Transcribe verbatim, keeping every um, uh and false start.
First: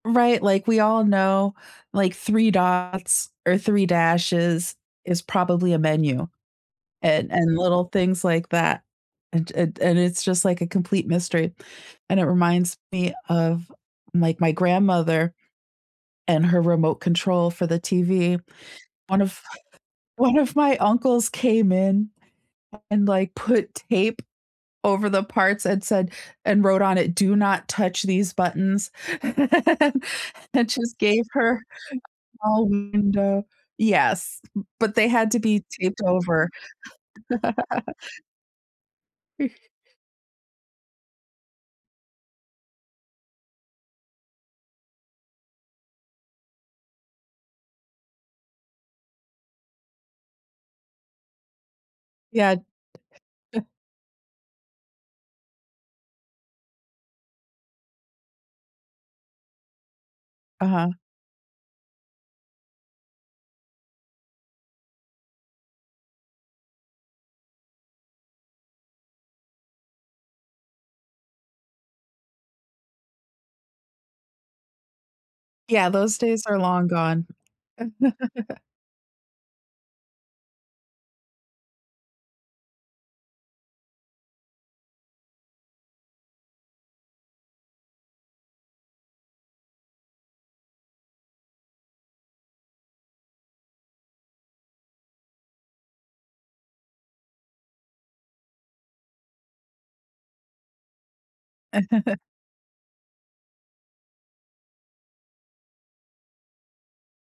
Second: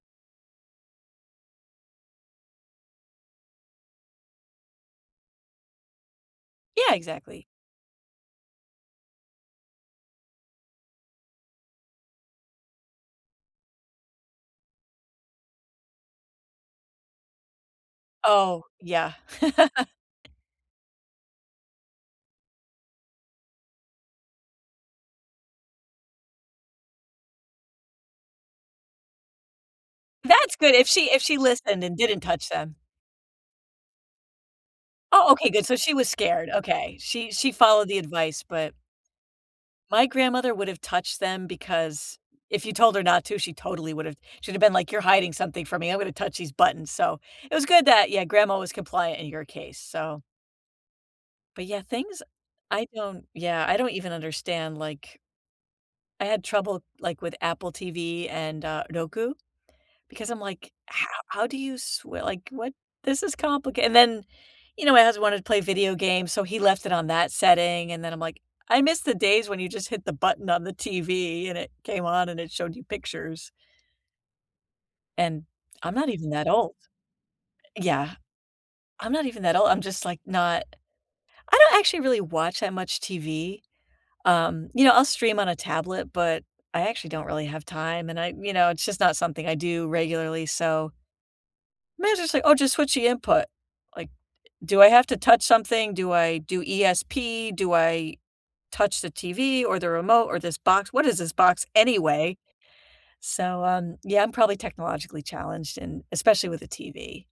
Right, like, we all know, like, three dots or three dashes is probably a menu, Yeah, and exactly. and little things like that, and and and it's just, like, a complete mystery, and it reminds me of, my my grandmother and her remote control for the TV. Oh, yeah. One of one of my uncles came in and, like, put tape over the parts and said and wrote on it, "Do not touch these buttons," That's and good, if just she if gave she her listened and didn't touch all them. window yes, b but they had Oh, to okay, be good, so she taped was over. scared. Okay, she she followed the advice, but my grandmother would have touched them because if you told her not to, she totally would've She'd have been, like, you're hiding something from me, I'm gonna touch these buttons, so It was good that, yeah, grandma was compliant in your case. So but, yeah, things Ya I don't eh yeah, I don't even understand, like I had trouble, like, with Apple TV and, uh, Roku because I'm, like, Uh-huh. how "How do you sw like, what? This is complica" and then, you know, my husband wanted to play video games, so he left it on that setting, and then I'm, like, "I miss the days when you just hit the button on the TV and it came on and it showed you pictures." and Yeah, I'm not those even days that are old. long gone. Yeah, I'm not even that old. I'm just, like, not I don't actually really watch that much TV. Um, you know, I'll stream on a tablet, but I actually don't really have time, and I you know, it's just not something I do regularly, so mine's just like, "Oh, just switch the input," like, "Do I have to touch something? Do I do ESP? Do I touch the TV or the remote or this box? What is this box anyway?" So, um, yeah, I'm probably technologically challenged and especially with the TV.